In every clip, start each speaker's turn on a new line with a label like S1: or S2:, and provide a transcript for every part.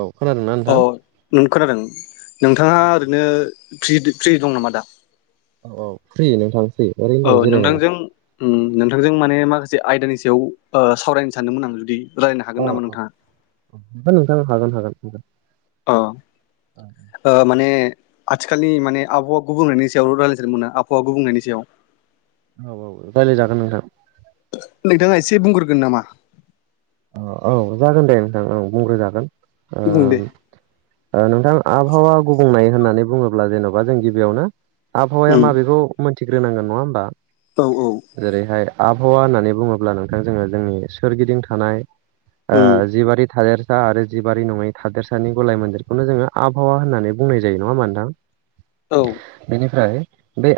S1: औ खोनादोंना नोंथां
S2: नों खोनादों नोंथाङा ओरैनो फ्रि दं नामा दा
S1: औ औ फ्रि नोंथां फ्रि ओरैनो
S2: औ
S1: दं जिरायनानै
S2: नोंथांजों उम नोंथांजों माने माखासे आयदानि सायाव सावरायनो सानदोंमोन आं जुदि रायनो हागोन नाम नोंथाङा
S1: नोंथां हागोन हागोन नोंथां
S2: अ माने आथिखालनि माने आबहावा गुबुंनायनि सायाव रायज्लायजनो मोनो आबहावा गुबुंनायनि सायाव
S1: औ औ औ रायज्लायजागोन नोंथां
S2: नोंथाङा एसे बुंग्रोगोन नामा
S1: औ जागोन दे नोंथां औ बुंग्रो जागोन
S2: बुं दे
S1: नोंथां आबहावा गुबुंनाय होननानै बुङोब्ला जेन'बा जों गिबियावनो आबहावाया
S2: उम
S1: माबेखौ मोनथिग्रोनांगोन नङा होमबा
S2: औ औ
S1: जेरैहाय आबहावा होननानै बुङोब्ला नोंथां जोङो जोंनि सोरगिदिं थानाय आ
S2: उम
S1: जि बादि थालेर सा आरो जिबारि नङै थादेरसानि गलाय मोनजिरखौनो जोङो आबहावा होननानै बुंनाय जायो नङा होमबा नोंथां
S2: औ
S1: बेनिफ्राय बे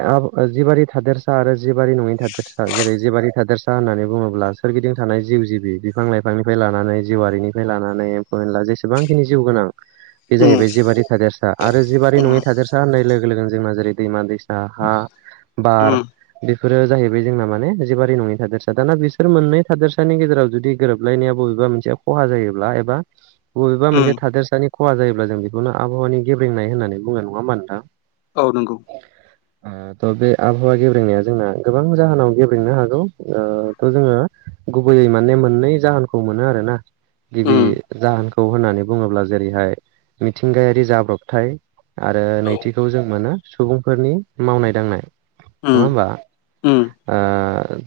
S1: जिबारि थादेरसा आरो जिबारि नङिनि थादेरसा जेरै जिबारि थादेरसा होननानै बुङोब्ला सोरगिदिं थानाय जिउ जिबि बिफां लाइफांनिफ्राय लानानै जिउआरिनिफ्राय लानानै एम्फौ एनला जेसेबांखिनि जिउ गोनां बे
S2: उम
S1: जाहैबाय जिबारि थादेरसा आरो जिबारि
S2: उम
S1: नङैि थादेरसा होननाय लोगो लोगोन जोंना जेरै दैमा दैसा हा
S2: उम
S1: बार बेफोरो जाहैबाय जोंना माने जेबारि नङि थादोरसा दाना बिसोर मोननै थादोरसानि गेजेराव जुदि गोरोबनाया मोनसे खहा जायो एबा बबा मोनसे
S2: उम
S1: थादेरसा खहा जायोब्ला जों बेखौनो आबहावानि गेबेंनाय होननानै बुङो नङा होमा नोंथां
S2: औ नंगौ
S1: त बे आबहावा गेब्रेनाया जोंना गोबां जाहोनाव गेब्रेनो हागौ थ' जोङो गुबैयै माने मोननै जाहोनखौ मोनो आरो ना
S2: उम
S1: गिबि जाहोनखौ खौ होननानै बुङोब्ला जेरैहाय मिथिंगायारि जाब्रबथाय आरो
S2: औ
S1: नैथिखौ जों मोनो सुबुंफोरनि मावनाय दांनाय नङा
S2: उम
S1: होमबा
S2: उम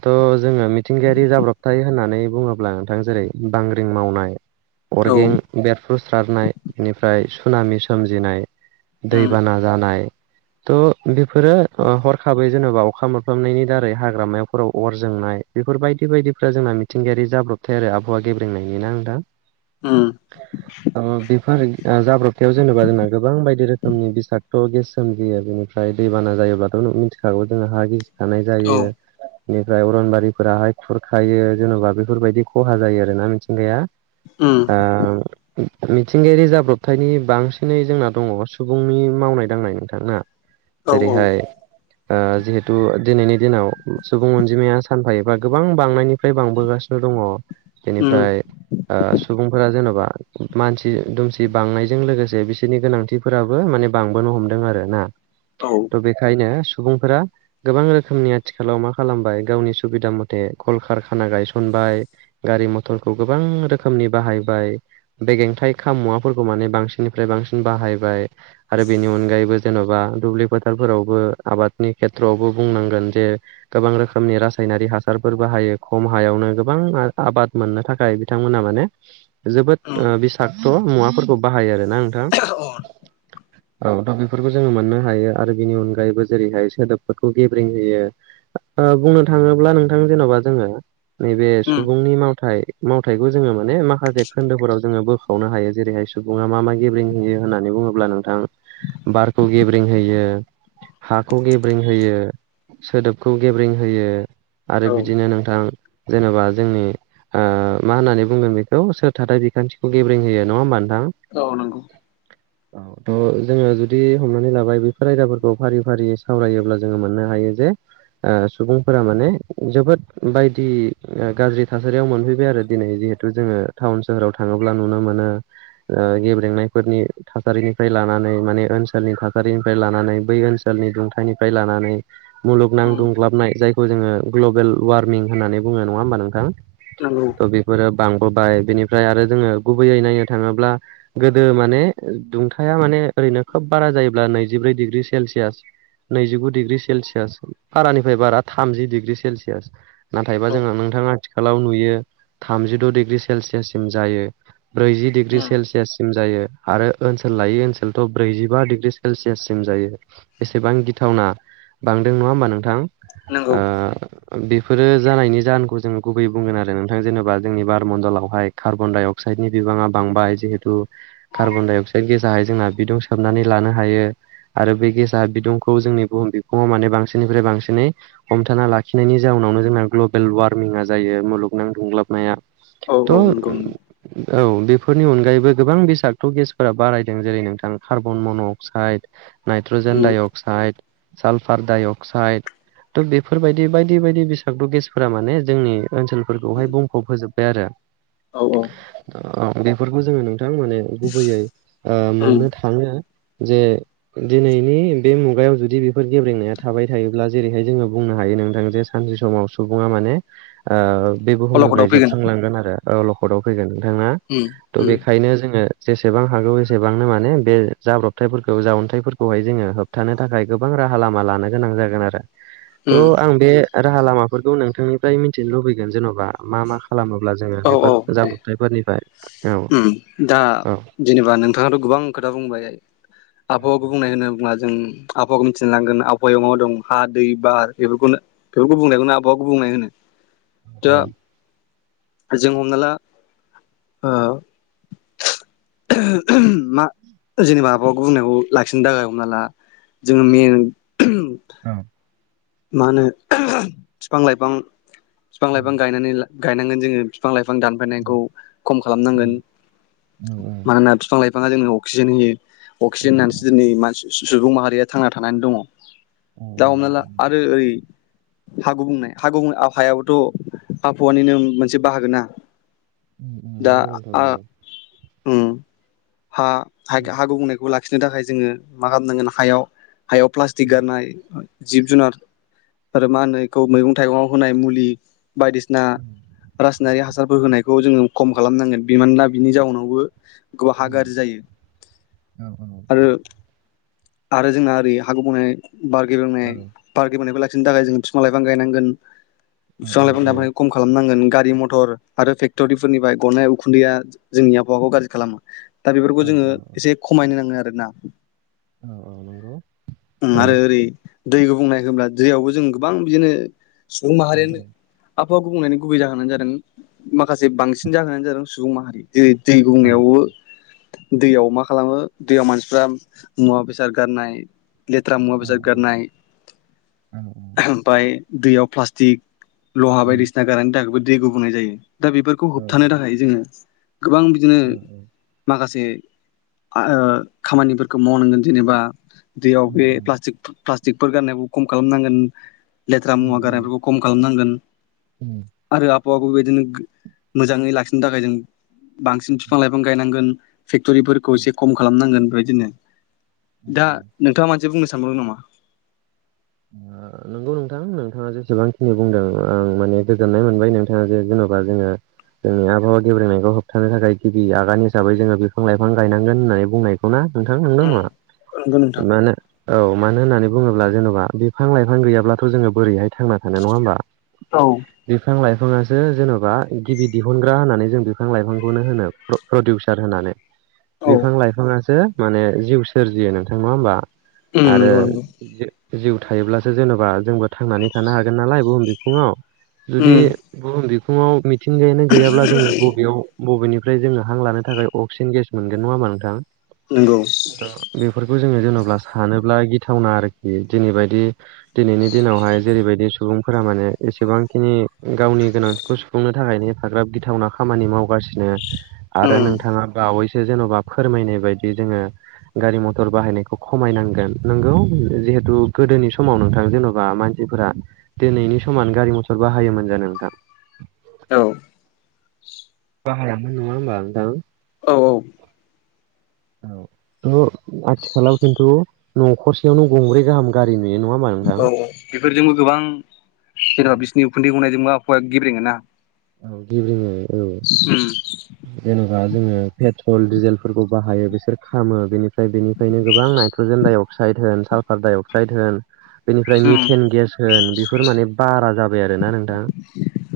S1: थ' जोङो मिथिंगायारि जाब्रबथाय होननानै बुङोब्ला बिथां जेरै बांग्रिं मावनाय
S2: औ
S1: अर्गें बेरफ्रुस्रारनाय बेनिफ्राय सुनामि सोमजिनाय
S2: उम
S1: दैबाना जानाय थ' बेफोरो ओ हरखाबै जेनेबा अखा मोनफामनायनि दारै हाग्रामायावफोराव अर जोंनाय बेफोर बायदि बायदिफ्रा जोंना मिथिंगायारि जाब्रबथाय आरो आबहावा गेब्रेंनायनिनो ना नोंथां।
S2: उम।
S1: ओ बेफोर आं जाब्रबथायाव जेनेबा जोंना गोबां बायदि रोखोमनि बिसादत' गेस सोमजियो बेनि फ्राय दैबाना जायोब्लाथ' न ओम मिथिखागौ जोङो हा गि थानाय
S2: औ
S1: जायो बेनिफ्राय अरनबारिफोराहाय खुरखायो जेन'बा बेफोरबायदि खहा जायो आरोना मिथिंगाया ओ
S2: ओम
S1: मिथिंगायारि जाब्रबथायनि बांसिनै जोंना दङ सुबुंनि मावनाय दांनाय नोंथां ना
S2: औ औ
S1: जेरैहाय ओ जिहेथु दिनैनि दिनाव सुबुं अनजिमाया सानफा एफा गोबां बांनायनिफ्राय बांबोगासिनो दङ।
S2: उम
S1: बेनिफ्राय ओ सुबुंफोरा जेन'बा मानसि दुमसि बांनायजों लोगोसे बिसोरनि गोनांथि फोराबो माने बांबोनो हमदों आरोना।
S2: औ।
S1: बेखायनो सुबुंफोरा गोबां रोखोमनि आथिखालाव मा खालामबाय गावनि सुबिदा मथे कलकार खाना गायसनबाय गारि मथरखौ गोबां रोखोमनि बाहायबाय बेगेंथाइ खामुवाफोरखौ माने बांसिननिफ्राय बांसिन बाहायबाय। आरो बेनि अनगायैबो जेन'बा दुब्लि फोथारफोरावबो आबादनि खेथ्रआवबो बुंनांगोन जे गोबां रोखोमनि रासायनारि हासारफोर बाहायो। खम हायावनो गोबां आबाद मोननो थाखाय बिथांमोना माने जोबोद
S2: उम
S1: ओ बि क्ट' मुवाफोरखौ बाहायो आरोना नोंथां।
S2: अन
S1: औ दा बेफोरखौ जोङो मोननो हायो आरो बिनि अनगायैबो जेरैहाय सोदोबफोरखौ गेब्रें होयो। ओ बुंनो थाङोब्ला नोंथां जेन'बा जोङो नैबे
S2: उम
S1: सुबुंनि मावथाय मावथाइखौ जोङो माने माखासे खोन्दोफोराव जोङो बोखावनो हायो जेरैहाय सुबुङा मा मा गेब्रें होयो होननानै बुङोब्ला नों थां बारखौ गेब्रें होयो। हाखौ गेब्रिं होयो, सोदोबखौ गेब्रें होयो। आरो
S2: औ
S1: बिदिनो नोंथां जेनेबा जोंनि ओ मा होननानै बुंदों बेखौ सोर थाथाय बिखान्थिखौ गेब्रें होयो नङा होमबा नोंथां।
S2: औ नंगौ।
S1: औ थ' जोङो जुदि हमनानै लाबाय बेफोर आयदाफोरखौ फारि फारि सावरायोब्ला जोङो मोननो हायो जे ओ सुबुंफोरा माने जोबोद बायदि ओ गाज्रि थासारियाव मोनफैबाय आरो दिनै जिहेतु जोङो टाउन सोहोराव थाङोब्ला नुनो मोनो। ओ गेब्रेंनायफोरनि थासारिनिफ्राय लानानै माने ओनसोलनि थासारिनिफ्राय लानानै बै ओन सोलनि दुंथाइनिफ्राय लानानै
S2: उम
S1: मुलुगनां दुंग्लाबनाय जायखौ जोङो ग्लबेल वार्मिं होननानै बुङो नङा होमबा नोंथां
S2: नोंगौ।
S1: थ' बेफोरो बांबोबाय। बेनिफ्राय आरो जोङो गुबैयै नायनो थाङोब्ला गोदो माने दुंथाया माने ओरैनो खोब बारा जायोब्ला नैजिब्रै डिग्रि सेलसियास नैजिगु डिग्रि सेलसियास बारानिफ्राय बारा थामजि डिग्रि सेलसियास नाथायबा
S2: औ
S1: जोंहा नोंथाङा आथिखालाव नुयो थामजिद' डिग्रि सेलसियाससिम जायो। ब्रैजि डिग्रि
S2: उम
S1: सेलसियाससिम। जायो आरो ओनसोल लायै ओनसोलथ' ब्रैजिबा डिग्रि सेलसियाससिम जायो। दा बेसेबां गिथावना बांदों नङा होमबा नोंथां।
S2: नोंगौ।
S1: ओ ओ बेफोरो जानायनि जाहोनखौ जोङो गुबै बुंगोन आरो नोंथां जेनेबा जोंनि बारमणडलावहाय कार्बन डाइ अक्साइडनि बिबाङा बांबाय जिहेथु कार्बन दडाइ अक्साइद गेसाहाय जोंना बिदुं सोबनानै लानो हायो आरो बे गेसा बिदुंखौ जोंनि बुहुम बिफङाव माने बांसिननिफ्राय बांसिनै हमथाना लाखिनायनि जाउनावनो जोंना ग्लबेल वार्मिंआ जायो मुलुगनां दुं्लाबनाया
S2: औ औ
S1: थ'
S2: नंगौ नंगौ
S1: औ बेफोरनि अनगायैबो गोबां बिसागत' गेसफोरा बारायदों जेरै नोंथां कार्बन मन' oxide nitrogen
S2: um
S1: dioxide sulphur -dioxide थ' बेफोरबायदि बायदि बायदि बिसागत' गेसफोरा माने जोंनि ओनसोलफोरखौहाय बुंफब होजोब्बाय आरो।
S2: औ औ
S1: बेफोरखौ जोङो नोंथां माने गुबैयै
S2: उम
S1: मोननो जे दिनैनि बे मुगायाव जुदि बेफोर गेब्रेंनाया थाबाय थायोब्ला जेरैहाय जोङो बुंनो हायो नोंथां जे सानसे समाव सुबुङा माने बे बुहुमनिफ्राय
S2: अलखदाव फैगोन
S1: जोबस्रलांगोन आरोलखदाव फैगोन नोंथाङा
S2: उम
S1: थ'
S2: उम
S1: बेखायनो जोङो जेसेबां हागौ एसेबांनो माने बे जाब्रबथायफोरखौ जावन्थायाइफोरखौहाय जोङो होबथानो थाखाय गोबां राहा लामा लानो गोनां जागोन आरो
S2: उम
S1: थ' आं बे राहा लामाफोरखौ नोंथांनिफ्राय मिथिनो लुबैगोन जेन'बा मा मा खालामोब्ला जोङो
S2: औ औ
S1: बेफोर
S2: दे
S1: जाब्रबथायफोरनिफ्राय औ
S2: उम दा
S1: औ
S2: जेनेबा नोंथाङाथ' गोबां खोथा बुंबाय आबहावाखौ बुंनाय होनो बुोब्ला जों आबहावाखौ मिथिनो लांगोन आबहावायाव मा दं हा दै बार बेफोरखौनो बेफोर गुबुंनायखौनो आबहावा गुबुंनाय होनो दा जों हमना ला मा जेनेबा माबा बुंनायखौ लाखिनो थाखायमना ला जोङो मेेन
S1: औ
S2: मा होनो बिफां लाइफां बिफां लाइफांनानै गायनांगोन जोङो बिफां लाइफां दानफायनायखौ खम खालामनांगोन
S1: औ
S2: मानोना बिफां लाइफांां बिफाङा जोंनो अक्सिजेन होयो अक्सिजेन होननानैसो दिनै मानसि सुबुं माहारिया थांना थानानै दङ दा हमना ला आरो ओरै हागु बुंनाय हागौ आहायाबोथ' आबहावानिनो मोनसे बाहागो ना
S1: उ
S2: हा गुबनाय ला लाखिनो थाखाय जोङो मा खालामनांगोन हायाव हायाव प्लास्टिक गारनाय जिब जुनार आरो मा होनो बेखौ मैगं थाइगंाव होनाय मुलि बायदिसिना रासायनारि हासारफोर होनायखौ जोङो खम खालामनांगोन बिमानोना बिनि जाउनावबो गोब ह गाज्रि जायो आरो आरो जोंना ओरै हाग बनाय बारगलोंनाय पार्कि मोननायबो लाखिनो थाखाय जों बिफां लाइफां गायनांगोन
S1: औ
S2: बिफां लाइफां दानखौ खम खालामनांगोन गारि मथर आरो फेक्ट'रिफोरनिफ्राय गननाय उखुन्दैया जोंनि आबहावाखौ गाज्रि खालामो दा बेफोरखौ
S1: औ
S2: जोङो एसे खमायनो नाङो आरो ना
S1: औ औ
S2: आरो ओरै दै गुबुंनाय होमब्ला दैयावबो जों गोबां बिदिनो सुबं माहारीयानो आबा बुंनायनि गुबै जाहोनानो जादों माखासे बांसिन जाहोनानो जादों सुबुं माहारि दै दै गंनायावबो दैयाव मा खालामो दैयाव मानसिफ्रा मुवा बेसाद गारनाय लेथ्रा मुवा बेसाद गारनाय ओफाय दैयाव प्लास्टिक लहा बायदिसिना गारनायनि थाखायबो दै गुबुंनाय जायो, दा बेफोरखौ होबथानो थाखाय जोङो गोबां बिदिनो माखासे खामानिफोरखौ मावनांगोन जेनेबा दैयाव बे प्लास्टिकफोर गारनायबो खम खालामनांगोन लेथ्रा मुवा गारनायफोरखौ खम खालामनांगोन।
S1: [inaudible]
S2: आरो आबहावाखौ बेदिनो मोजाङै लाखिनो थाखाय जों बांसिन बिफां लाइफां गायनांगोन फेक्ट'रिफोरखौ एसे खम खालामनांगोन बेबायदिनो दा मानसे बुंनो सानदों नामा?
S1: [inaudible] नंगौ नोंथां नोंथाङा जेसेबांखिनि बुंदों आं माने गोजोननाय मोनबाय नोंथाङा जे जेन'बा जोङो जोंनि आबहावा गेब्रेनायखौ होबथानो थाखाय गिबि आगान हिसाबै जोङो बिफां लाइफां गायनांगोन होननानै बुंनाय [unintelligible] नङा मानो
S2: नंगौ नोंथां
S1: औ मानो होननानै बुङोब्ला जेन'बा बिफां लाइफां गैयाब्लाथ' जोङो बोरैहाय थांना थानो नङा होमबा?
S2: औ।
S1: बिफां लाइफाङासो जेन'बा गिबि दिहुनग्रा होननानै जों बिफां लाइफांखौनो होनो। प्रडिउसार होननानै बिफां लाइफाङासो माने जिउ सोरजियो नोंथां नंआ होमबा?
S2: उम
S1: आरो
S2: नंगौ नंगौ
S1: जिउ थायोब्लासो जेन'बा जोंबो थांनानै थानो हागोन नालाय बुहुम बिखुङाव
S2: उम
S1: जुदि बुहुम बिफङाव मिथिंगायानो गैयाब्ला जों बबेयाव बबेनिफ्राय जोङो हां लानो थाखाय अक्सिजेन गेस मोनगोन नङा हामा नोंथां।
S2: नंगौ।
S1: 'बेफोरखौ जोङो जेन'बा सानोब्ला गिथावना आरोखि जेनैबायदि दिनैनि दिनावहाय जेरैबायदि सुबुंफोरा माने एसेबांखिनि गावनि गोनांथिखौ सुफुंनो थाखाय नफाग्राब गिथावना खामानि मावगासिनो आरो
S2: उम
S1: नोंथाङा बावैसो जेन'बा फोरमायनाय बायदि जोङो गारि मथर बाहायनायखौ खमायनांगोन नोंगौे थ' गोदोनि समाव नोंथां जेन'बा मानसिफोरा दिनैनि समान गारि मथर बाहायोमोन जानो नोंथां?
S2: औ।
S1: [unintelligible]
S2: औ औ।
S1: औ आथिखालाव खिन्थु न'खरसेयावनो गंब्रै गाहाम गारि नुयो नङा। होमबा
S2: औ
S1: नोंथां
S2: बेफोरजोंबो गोबां जेन'बा बिसिनि उखुन्दै गनायजोंबो आबहावाया गेब्रेङ ना
S1: औ गेब्रेङो औ
S2: उम ओ।
S1: जेन'बा जोङो पेट्रल डिजेलफोरखौ बाहायो बिसोर खामो बेनिफ्राय बेनि आवनो गोबां नाइट्र'जेन डाइ अक्साइड होन साल्फार डाइ अक्साइड होन बेनिफ्राय
S2: उम
S1: मिथेन गेस होन बेफोर माने बारा जाबाय आरोना नोंथां।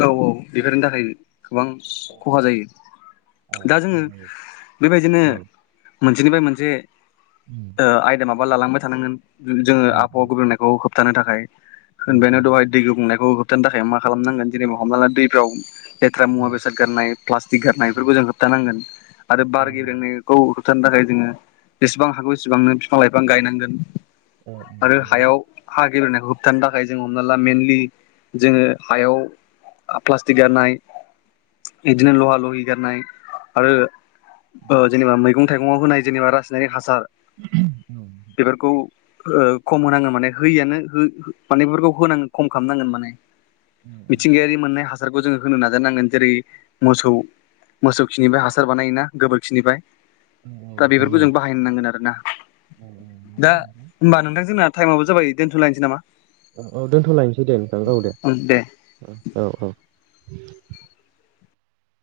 S2: औ औ बेफोरनि थाखाय गोबां खहा जायो। दा जोङो बेबायदिनो मोनसेनिफ्राय मोनसे
S1: [unintelligible]
S2: ओ आयदा माबा लालांबाय थानांगोन जोङो आबहावा गुब्रनायखौ होबथानो थाखाय होनबायानो दहाय दै गुबुंनायखौ होबथानो थाखाय मा खालामनांगोन जेनेबा हमनानै दैफ्राव लेथ्रा मुवा बेसाद गारनाय प्लास्टिक गारनाय बेफोरखौ जों होबथानांगोन। आरो बार गेबेंनो खौ होबथानो थाखाय जोङो जेसेबां हागौ एसेबांनो बिफां लाइफां गायनांगोन। आरो हायाव हा गेलेनायखौ होबथानो थाखाय जों हमना ला मेनलि जोङो हायाव प्लास्टिक गारनाय इदिनो लहा लह ह आरो जेनेबा मैगं थाइगंआव होनाय जेनेबा रासायनिक हासार
S1: औ।
S2: बेफोरखौ ओ खम होनाङो माने होयोआनो हो माने बेफोरखौ होनां खम खामनांगोन माने मिथिंगायारि मोननाय हासारखौ जोङो होनो नाजानांगोन जेरै मोसौ मोसौ खिनिफाय हासार बानायोना गोबोरखिनिफाय। दा बेफोरखौ जों बाहायनो नांगोन आरोना दा होमबा नोंथां जोंना थाइमआबो जाबाय दोनथ'लायनोसै नामा
S1: औ-औ दोनथ'लायनोसै दे नोंथां औ दे औ-औ-औ।